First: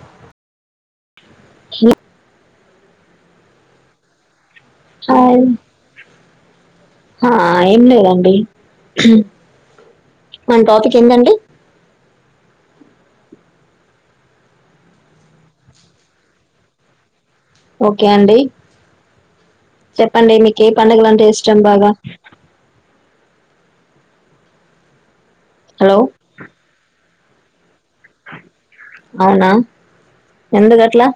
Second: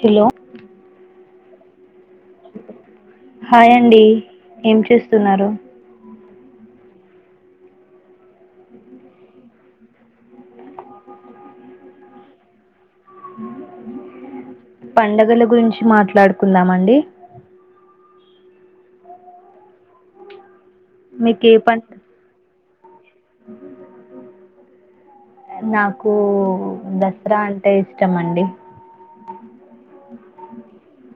Hello. చి [unintelligible] hi! అండి, ఏం చేస్తున్నారు? హ, ఏం లేదండి మన్ టాపిక్ ఏందండి? పండగల గురించి మాట్లాడుకుందామండి. ఓకే అండి, చెప్పండి మీక. ఎ పడుగలంటే మీకు ఏ ఇష్టం పం బాగా? హలో నాకు, దసరా అం. అవునా, ఎందు అట్లా?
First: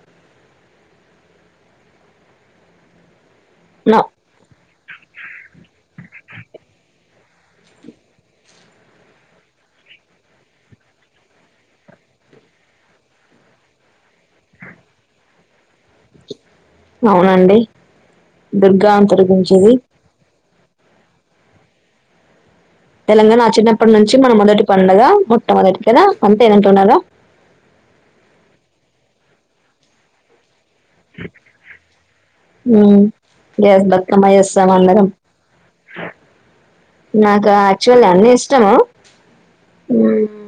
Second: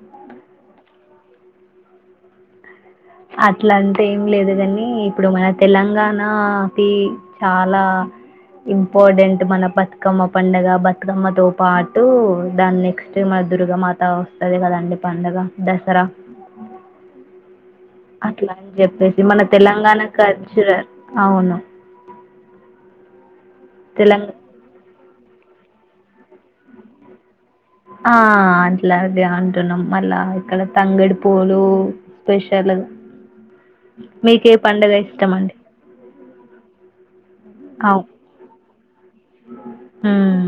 అట్లా నో అంటే, ఏం లేదు గని? ఈ ఇప్పుడు, మన తెలంగాణ కీ చాలా. ఇంపార్టెంట్, మన బతుకమ్మ పండగ. బతుకమ్మతో పాటు, దాన్ని నెక్స్ట్ ఎమర్స్. దుర్గమాత, వస్తది కదండి పండుగ? అవునండి. అట్లా అని దుర్గా చెప్పేసి, అంతరి మన గురించిది తెలంగాణ కల్చరర్. అవును. తెలంగాణ ఆచిన్నప్పడు నుంచి, మన తెలంగా మొదటి పడుగ. మొట్టమొదటి అంతేనా. అంతే అటున్నారా? ఆ అట్లాగా అంటున్నాం. మళ్లా ఇక్కడ తంగేడ్ పూలు, స్పెష్. టెర్లగు. గ్యాస్ బతుకమ్మ మీకే చేస్తాం పండగ అందరం ఇష్టం అండి? నాకా, అవు యాక్చువల్ అన్నీ ఇష్టము. హ్మ్. ఉమ్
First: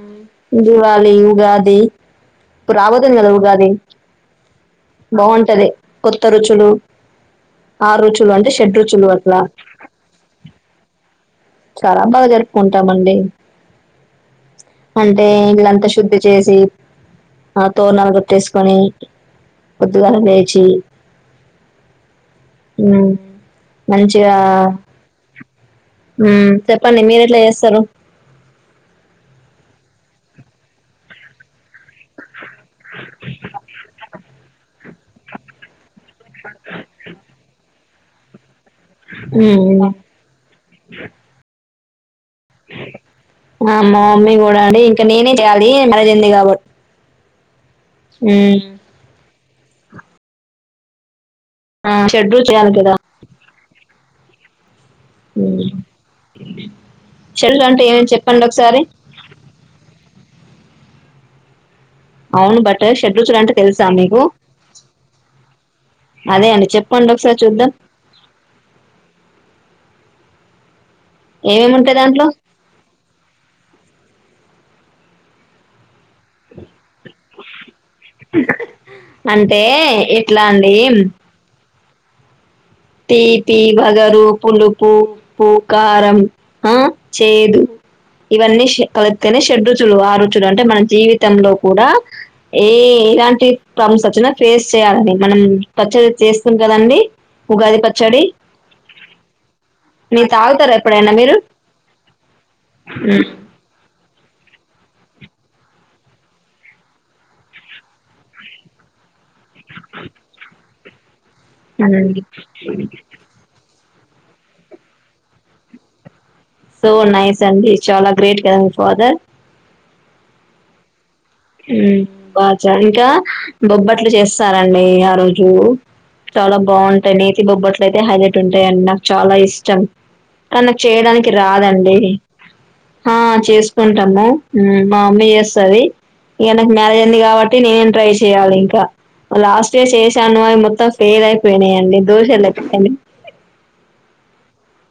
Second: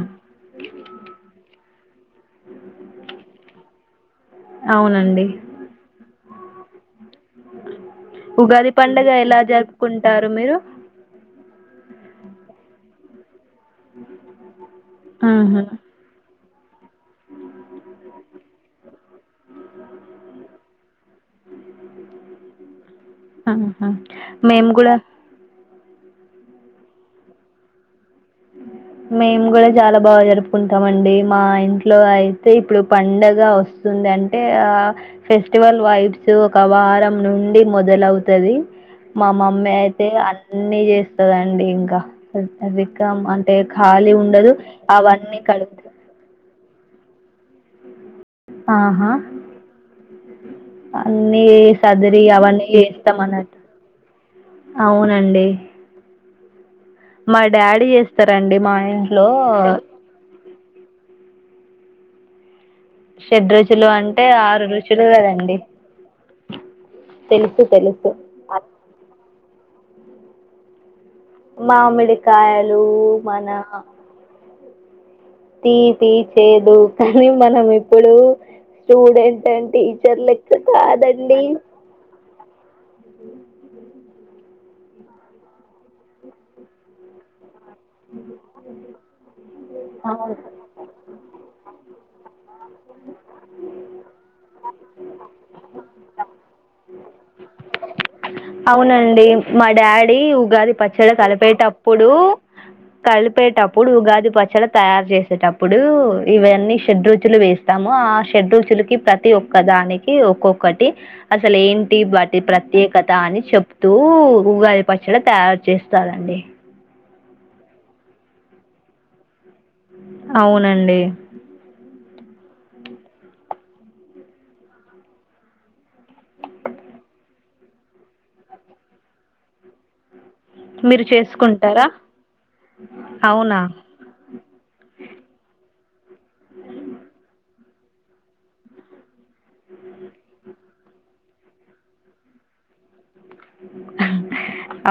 దివాళి, ఉగాది. ఇప్పుడు రాబోతుంది కదా ఉగాది? అవునండి బాఉంటంది, కొత్త రుచులు. ఆరు రూచులు అంటే, ఉగాది షెడ్ రూచులు పండుగ ఎలా అట్లా. జరుపుకుంటారు మీరు చాలా బాగా జరుపుకుంటామండి. అంటే ఆహా ఇల్లంతా శుద్ధి చేసి. ఆ తోరనాలు, కొట్టేసుకొని. పద్దుగాల లేచి. హ్మ్, ఆహా మంచిగా. మేము కూడా హ్మ్, చెప్పండి మీరు ఎట్లా చేస్తారు? అ మేము కూడా చాలా బాగా జరుపుకుంటాం అండి మా ఇంట్లో అయితే ఇప్పుడు పండగ వస్తుంది అంటే ఆ ఫెస్టివల్ వైబ్స్ ఒక వారం నుండి మొదలవుతది మా మమ్మీ ఉమ్ అయితే అన్నీ చేస్తదండి ఇంకా రికం అంటే ఆ మా ఖాళీ మమ్మీ ఉండదు. కూడా అండి ఇంకా నేనే అవన్నీ చేయాలి కడుగుతా మరజ్ంది కాబట్టి ఉమ్ ఆహా అ వన్నీ ఆ సదిరి షెడ్ రుచులు అవన్నీ చేయాలి కదా చేస్తాం అన్నట్టు అవునండి రండి మా డాడీ చేస్తారండి మా ఇంట్లో అవును బ షెడ్ రుజులు అంటే ఆరు రుచులు కదండి అదే అండి చెప్పండి ఒకసారి తెలుసు చూద్దాం తెలుసు ఏమేమి ఉంటాయి దాంట్లో మామిడికాయలు మన తీపి చేదు కానీ మనం ఇప్పుడు స్టూడెంట్ అంటే అండి టీచర్ ఎట్లా లెక్క అండి కాదండి తీపి వగరు పులుపు ఉప్పు కారం ఆ చేదు ఇవన్నీ కలిస్తతేనే షడ రుచులు ఆరుుచులు అంటే మన జీవితంలో కూడా ఏ ఎలాంటి ప్రాబ్లమ్స్ వచ్చిన ఫేస్ చేయాలని మనం పచ్చడి చేస్తున్నం కదండి ఉగాది పచ్చడి అవునండి మా డాడీ మీరు ఉగాది తాగుతారా ఎప్పుడైనా పచ్చడి మీరు కలిపేటప్పుడు కలిపేటప్పుడు ఉగాది పచ్చల తయారు చేస్త టప్పుడు ఇవన్నీ షెడ రుచులు వేస్తాము ఆ షెడ రుచులు కి ప్రతి ఒక్క దానికి ఒక్కొక్కటి అసలు ఏంటి వాటి ప్రత్యేకత అని చెప్తూ ఉగాది పచ్చడి తయారు చేస్తారంండి ఓ నైస్ అండి చాలా గ్రేట్ కదా మి ఫాదర్ అవునండి బాగా చ ఇంకా బొబ్బట్లు చేస్తారండి ఆ రోజు చాలా బాగుంటాయి నేతి బొబ్బట్లు అయితే హైలైట్ ఉంటాయండి నాకు చాలా ఇష్టం తనకు మీరు చేయడానికి చేసుకుంటారా రాదండి ఆ అవునా చేసుకుంటాము మా అమ్మీ చేస్తది ఇంగ నాకు మ్యారేజ్ అయింది కాబట్టి నేనేం ట్రై చెయ్యాలి ఇంకా లాస్ట్ ఇయర్ చేశాను అవి మొత్తం ఫెయిల్ అయిపోయినాయండి దోషాలుడి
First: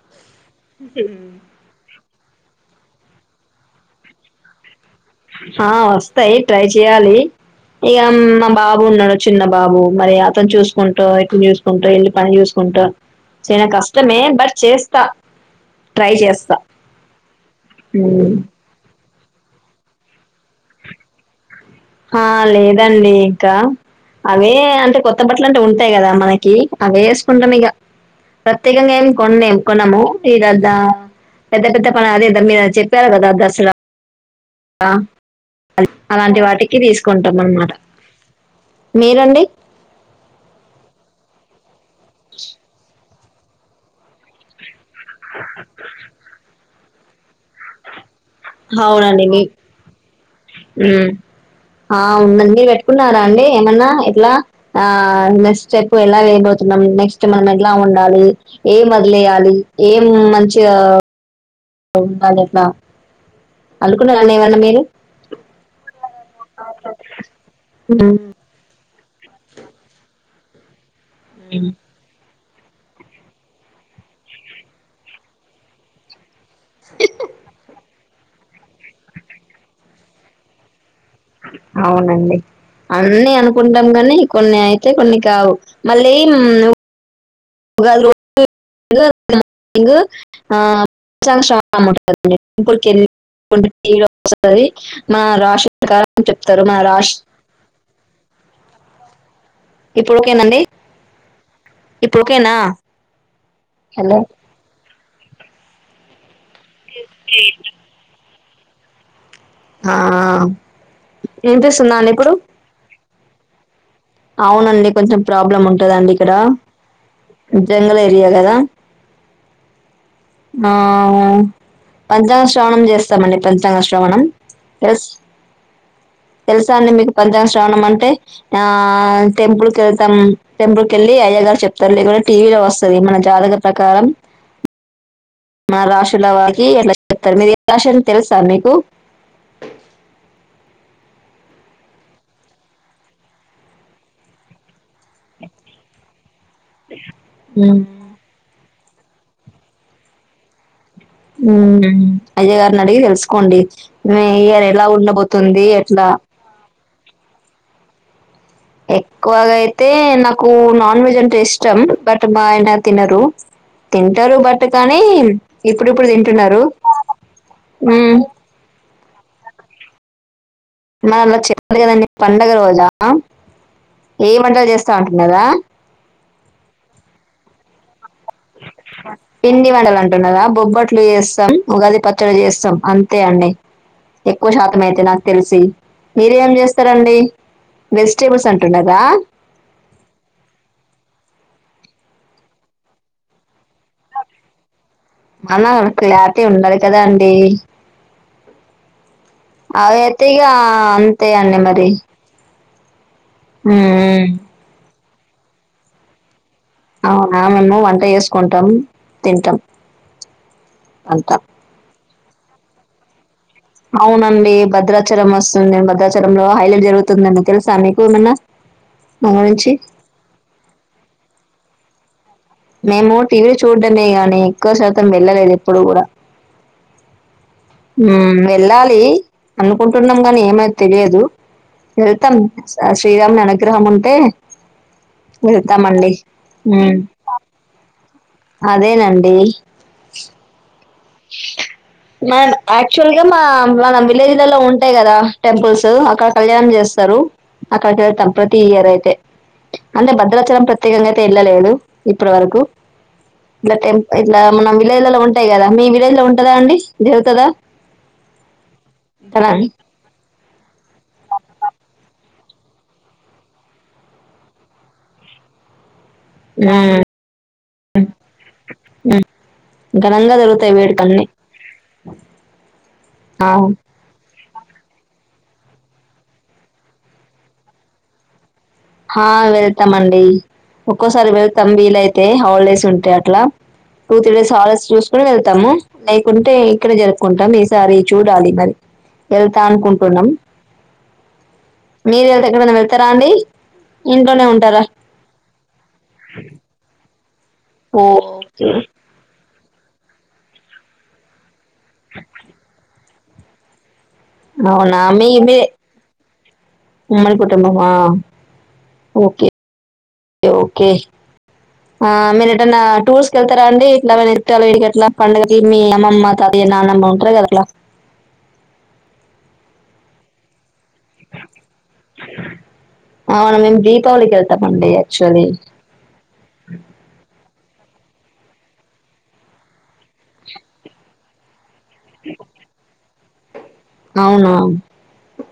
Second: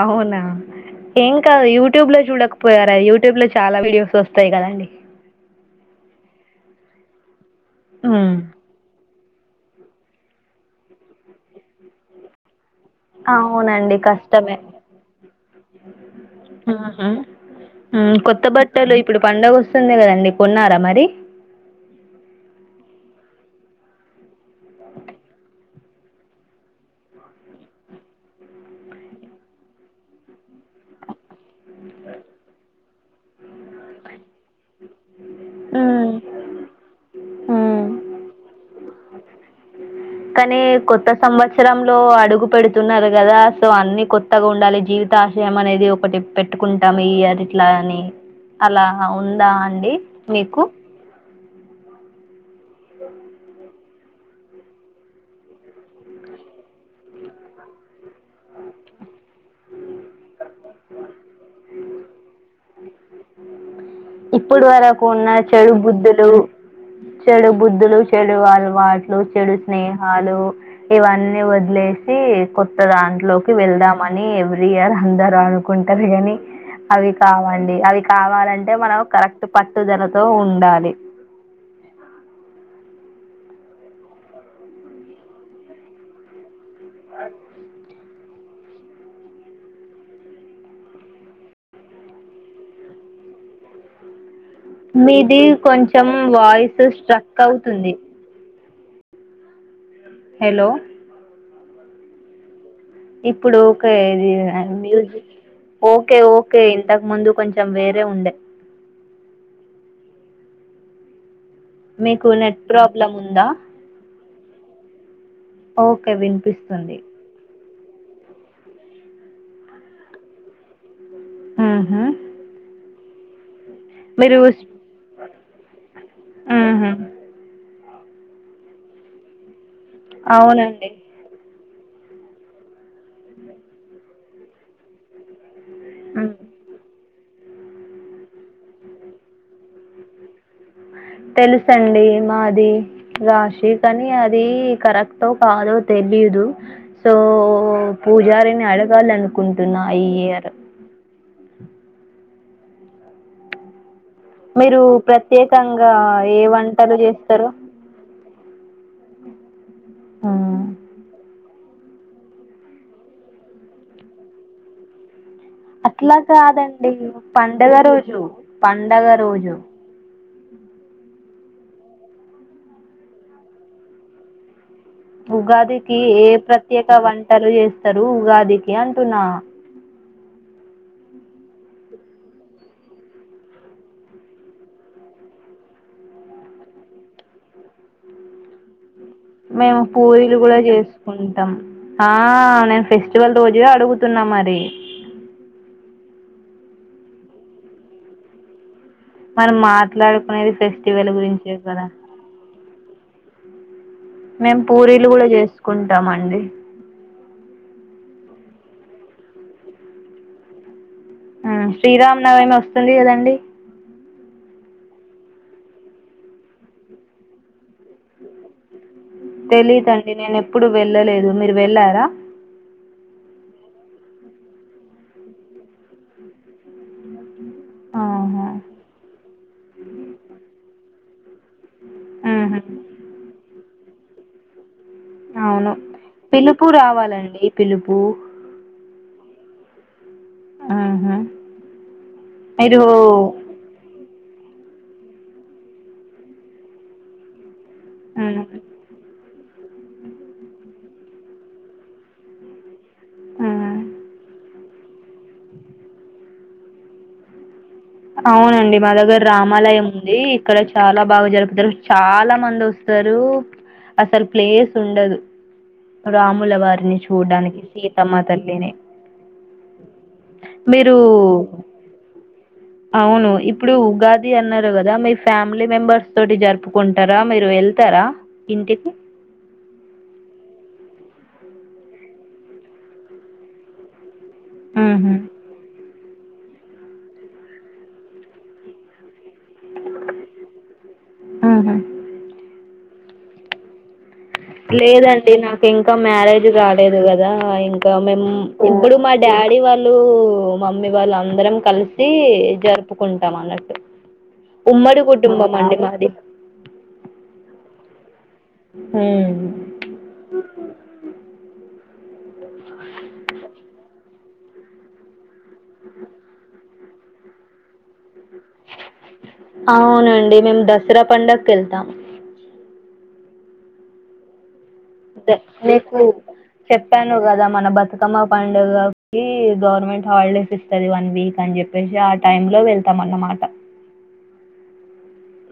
అవునా ఏం కాదు యూ యట్యూబ్ లో చూడకపోయారు యూట్యూబ్ లో చాలా వీడియోస్ వస్తాయి కదండి ఆ వస్తాయి ట్రై చెయాలి ఇక ఉమ్, మా బాబు ఉన్నడు చిన్న బాబు మరి అతను చూసుకుంటా ఇటు చూసుకుంటా ఎళ్ళిపని చూస్తు కుంటా చిన్న కష్టమే బట్ చేస్తా ట్రై చేస్తా ఉహు. ఉమ్, కొత్త బట్టలు ఇప్పుడు పడుగ వస్తుంది కదండి కొన్నారా మరి ఆ లేదండి ఇంకా అవే అంటే కొత్త బట్ల అంటే ఉంటు ఉంటాయి కదా మనకి అవి వేసుకుంటాం ఇక ప్రత్యేకంగా ఏం కొనం కొన్నాము ఈదద్ద పెద్ద పెద్ద పన అదే దసర మీద చెప్పారు కదా దసరా ఉమ్, అలాంటి వాటికి తీసుకుంటాం అన్నమాట ఉమ్. మీరండి కానీ కొత్త సంవత్సరంలో అడుగు పెడుతున్నారు కదా సో అన్ని కొత్తగా ఉండాలి జీవితా ఆశయం అనేది ఒకటి పెట్టుకుంటాం ఈ ఇయర్ ఇట్లా అని అలా అవునండి మీ ఉందా అండి మీకు ఉమ్ ఆ ఉందండి మీరు పెట్టుకున్నారా అండి ఏమన్నా ఎట్లా ఆ నెక్స్ట్ స్టెప్ ఎలా వెేయపోతున్నాం నెక్స్ట్ మనం ఎట్లా ఉండాలి ఏమని యాలి ఏం మంచి ఉండాలి అట్లా అనుకున్నారండి ఏమన్నా ఇప్పుడు మీరు వరకు ఉన్న చెడు బుద్ధులు చెడు బుద్ధులు ఉమ్ చెడు అలవాటు చెడు స్నేహాలు ఇవన్నీ వదిలేసి కొత్త దాంట్లోకి వెళ్దామని ఎవ్రీ ఇయర్ అందరుూ అనుకుంటారు కానీ అవి కావండి అవి కావాలంటే మనం కరెక్ట్ పట్టుదలతో ఉండాలి అవునండి అన్నీ అనుకుంటాం కానీ కొన్ని అయితే కొన్ని కావు మళ్ళీ [unintelligible] ఆ [unintelligible] మా మీది రాశి కొంచెం ప్రకారం చెప్తారు మా వాయిస్ రాశి స్ట్రక్ అవుతుంది ఇప్పుడు ఓకేనాండి హలో ఇప్పుడు ఓకేనా ఇప్పుడు ఓకె హలో ఇది మ్యూజిక్ ఓకే ఓ ఓకే ఇంతకు ముందు కొంచెం వేరే ఉండే ఆ వినిపిస్తుందా అండి ఇప్పుడు లంమ్దా అవునండి కొంచెం ప్రాబ్లం ఉంటందండి ఇక్కడ వినిపిస్తుంది. జంగల్ ఏరియా గదా ఆ ఉ ఆహా! పంచాంగ శ్రావణం చేస్తామండి పంచాంగ శ్రవణం మీరు స్ తెలు తెలుసా అడి ఆహా! మీకు పంచాంగ శ్రవణం అంటే ఆ టెంపుల్ కి వెళ్తాం టెంపుల్ అవునండి. కెళ్ళి అయ్యగారు చెప్ తల్లి కూడా టీవీలో వస్తుది మన జాతక ప్రకారం మ హ్మ్. రాశులవరకి ఎట్ల చెప్తారు మీది ఎరాషని తెలుసా మీకు తెలుస అండి మాది రాశి అని అది కరెక్ట్ కాదో తెలిదు సో మ్మ్. పూజారిని అడ అడగాలనుకుంటున్నా ఈ ఇయర్ ఉ అయ్యా గారిని అడిగి తెలుసుకోండి మి ఇయర్ మీరు ఎలా ఉండబోతుంది ఎట్లా పట్టలు చేస్తారు ఎక్కువగా అయితే నాకు హ్మ్. నాన్ వెజ్ అంటే ఇస్ట్ ఇష్టం బట్ మా ఆయన తినరు తింటారు బట్ కానీ ఇప్పుడిప్పుడు అట్లా తింటున్నారు కాదండి పండగ మ్మ్. రోజు పండగ రోజు మరలా చెప్పాలి కదండి పండగ రోజా ఏ వంటలు చేస్త ఉగాదికి ఏ ప్రత్యేక వంటలు చేస్తారు ఉగాదికి అంటున్నా న్నదా బొబ్బట్లు చేస్తాం ఉగాది పచ్చడి చేస్తాం అంతే అండి ఎక్కువ శాతం అయితే నాకు తెలిసి మీరేం చేస్తారండి వెజిటేబుల్స్ అంటుంన్నర మేము పూరీలు కూడా చేసుకుంటాం ఆ నేను ఫెస్టివల్ రోజు ఇ అడుగుతున్నా మరి తే ఉండాలి కదా అండి మనం అవిఅయితే ఇగా మాట్లాడుకునేది ఫెస్టివల్ అంతే గురించే అండి కదా మరి మ్ నువ్వులు కూడా చేసుకుంటామండి ఆ మేము వంట చేసుకుంటాం తింటాం అంతా శ్రీరామనవమి వస్తుంది కదండి అవునండి భద్రాచలం వస్తుంది భద్రాచలంలో హైలైట్ జరుగుతుందండి తెలుసా మీకు ఏమ్మన్న తెలీదండి నేను ఎప్పుడు వెళ్ళలేదు మీరు వెళ్ళారా మేము టీవీ చూడడమే గానీ ఎక్కువ శాతం వెళ్ళలేదు ఎప్పుడు కూడా [inaudible] ఆహా వెళ్ళాలి అనుకుంటున్నాం గాని ఏమై తెలియదు వెళ్తాం ఉహు శ్రీరామ్మునీ అనుగ్రహం ఉంటే అవును వెళ్తామండి పిలుపు హ్మ్ రావాలండి పిలుపు అదేనండి ఆహా మ మీరు యాక్చువల్గా మా మన విలేజ్ లలో ఉంట ఉంటాయ్ కదా టెంపుల్స్ అక్కడ కళ్యాణం చేస్తారు అక్కడకి వెళ్తాం ఉమ్ ప్రతి ఇయర్ అయితే అంటే భద్రాచలం ప్రతి ప్రత్యేకంగా ఎల్లలేదు ఇప్పటి వరకు ఇగా ఉమ్ టెంపుల్ ఇలా మనం విలేజ్ లాలో ఉంటాయి కదా మీ విలేజ్ లో ఉంటదా అండి జరుగుతుందా అవునండి మా దగ్గర రామాలయం ఉంది ఇక్కడ చాలా బాగా జరుపుతారు చాలా మంది ఓస్తారు అసలు ప్లేస్ ఉండదు రాముల వారిని హ్మ్ చూడ్డానికి సీతమ్మ తల్లిని ఘనంగా జరుగుతాయి మీరు వేడుకలన్నీ అవును ఆ ఇప్పుడు ఉగాది అన్నారు కదా మీ ఫ్యామిలీ మెంబర్స్ తోటి జరుపుకుంటారా మీరు వెళ్తారా ఇంటి హా వెళ్తామండి ఒక్కోసారి వెళతాం వీలయితే హౌలిడేస్ ఉంటే అట్లా టూ త్రీ డేస్ ఆల్డేస్ ఊహు చూసుకుని వెళ్తాము లేకుంటే ఇక్కడే జరుపుకుంటాం ఈసారి చూడాలి మరి వెళ్తా అనుకుంటున్నాం ఊహు మీరు వెళ్తే ఎక్కడనా వెళ్తారా అండి ఇంట్లోనే ఉంటారా లేదండి నాకు ఇంకా మ్యారేజ్ కాలేదు గద ఆ ఇంకా మేము ఓకే ఇప్పుడు మా డాడీ వాళ్ళు మమ్మీ వాళ్ళు అందరం కలిసి జరుపుకుంటాం అన్నట్టు అవునా ఉమ్మడి మీ కుటుంబం మీరే అండి మాది ఉమ్మడి కుటుంబమా ఓకే ఓకే ఆ మీరు ఎటన్నా టూర్స్ కెల్తారా అండి ఇట్లా వీడికిట్లా పండుగా మీ అమ్మమ్మ తాతయ్య నాన్నమ్మ ఉంటారుగా ఇట్ల అవునండి మేము దసరా పండక్కి ఏళ్తాం అవును మేం దీపవళి కెల్ మీకు చెప్పాను కద మన బతుకమ్మ పండుగకిి గవర్నమెంట్ హాలిడేస్ ఇస్తది వన్ వీక్ అని చెప్పి ఆ టైమ్ లో వెళ్తాం అన్నమాట అవును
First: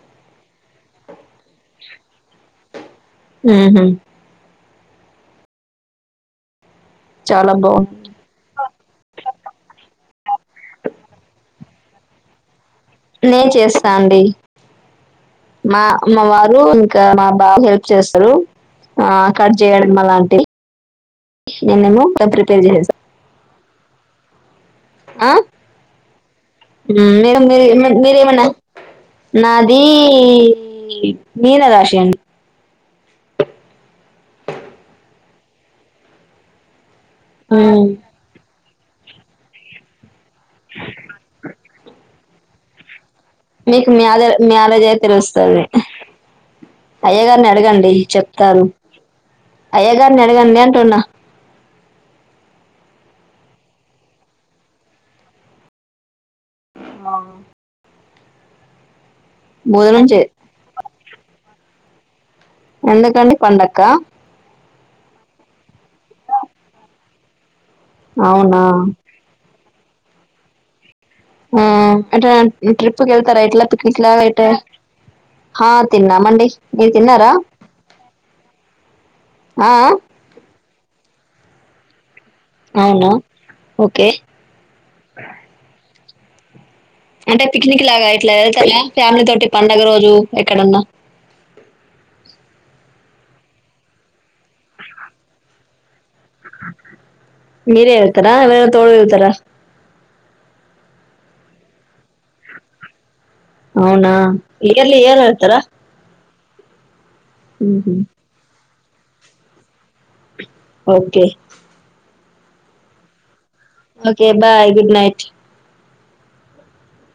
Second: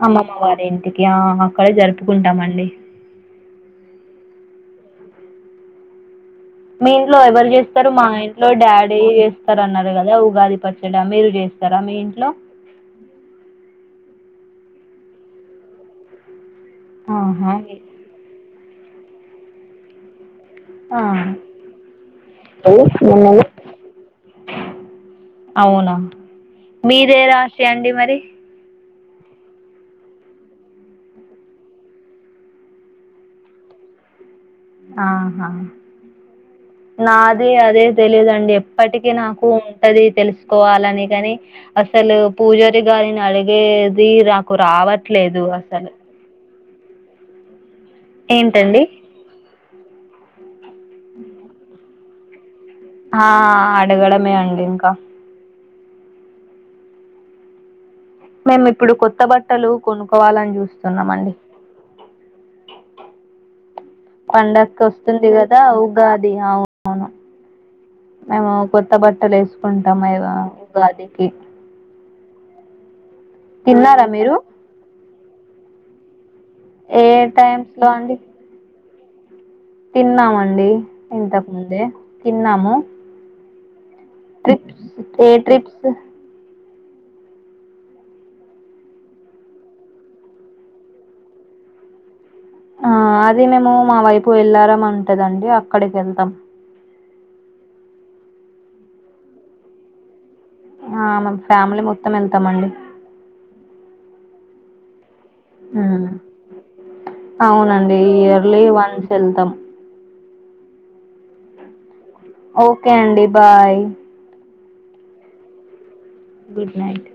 అమ్మమ్మ వారి ఇంటికి ఆ అక్కడే జరుపుకుంటామండి మ్ హు మీ ఇంట్లో ఎవరు చాలా చేస్తారు బాగుంది మా ఇంట్లో డాడీ చేస్త వస్తారన్నారు కదా గాది ఉగాది పచ్చడ మీరు చేస్తారా మీ ఇంట్లో నేను చేస్తా అండి మా మా వారు ఇంకా మా ఆహా బాబు హెల్ప్ చేస్తారు ఆ కట్ చేయడం అలాంటి ఆ నేనేమో ప్రిపేర్ చేస్తాను అవునా మీదే మీరు రాశి మీరు అండి మీరు మరి ఏమన్నా నాది మీనరాశి అండి ఆహా నాది అదే ఉమ్ తెలిదండి ఎ ఇప్పటికి నాకు ఉంటది తెలుసుకోవాలని కాని అసలు పూజారి గారిని మీకు అడిగేది మ్యాద నాకు రావట్లేదు అసలు అయ్య గారిని అడగండి చెప్తారు ఏంటండి అయ్యగారిని అడగండి అంటున్న ఆ అడగడమే అండి ఇంకా మేము ఇప్పుడు కొత్త బట్టలు భోజనం చే కొనుక్కవాలని చూస్తున్నాం అండి ఎందుకండి పండక్క వంది కదా ఉగాది అవువును మేము అవునా కొత్త బట్టలు వేసుకు కొంటమైవా ఉగాది ఆ అ ట్రిప్ కళ్తారా ఇట్లా తిన్నారా మీరు పిక్నిక్లాయితే హా తిన్నా మండి ఏ టైమ్స్ లో అండి ఆ తిన్నామండి ఇంతకుముందే తిన్నాము ఆ అవునా ఓకే ట్రిప్స్ ఏ ట్రిప్స్ అంటే పిక్నిక్ లాగా ఇట్లా వెళ్తార ఫ్యామిలీ తోటి పండుగ రోజు ఎక్కడన్నా ఆ అది మేము మా వైపు వెళ్లారా అంటదండి అక్కడికి వెళ్తాం మీరే వెళ్తారా ఎవరైనా తోడు వెళ్తారా ఆ మ ఫ్యామిలీ మొత్తం వెళ్తామండి అవునా ఇయర్లి ఇయర్లే అవునా అవునండి ఇయర్లీ వన్స్ వెళ్తాం ఓకే ఓకే అండి bye okay bye good night good night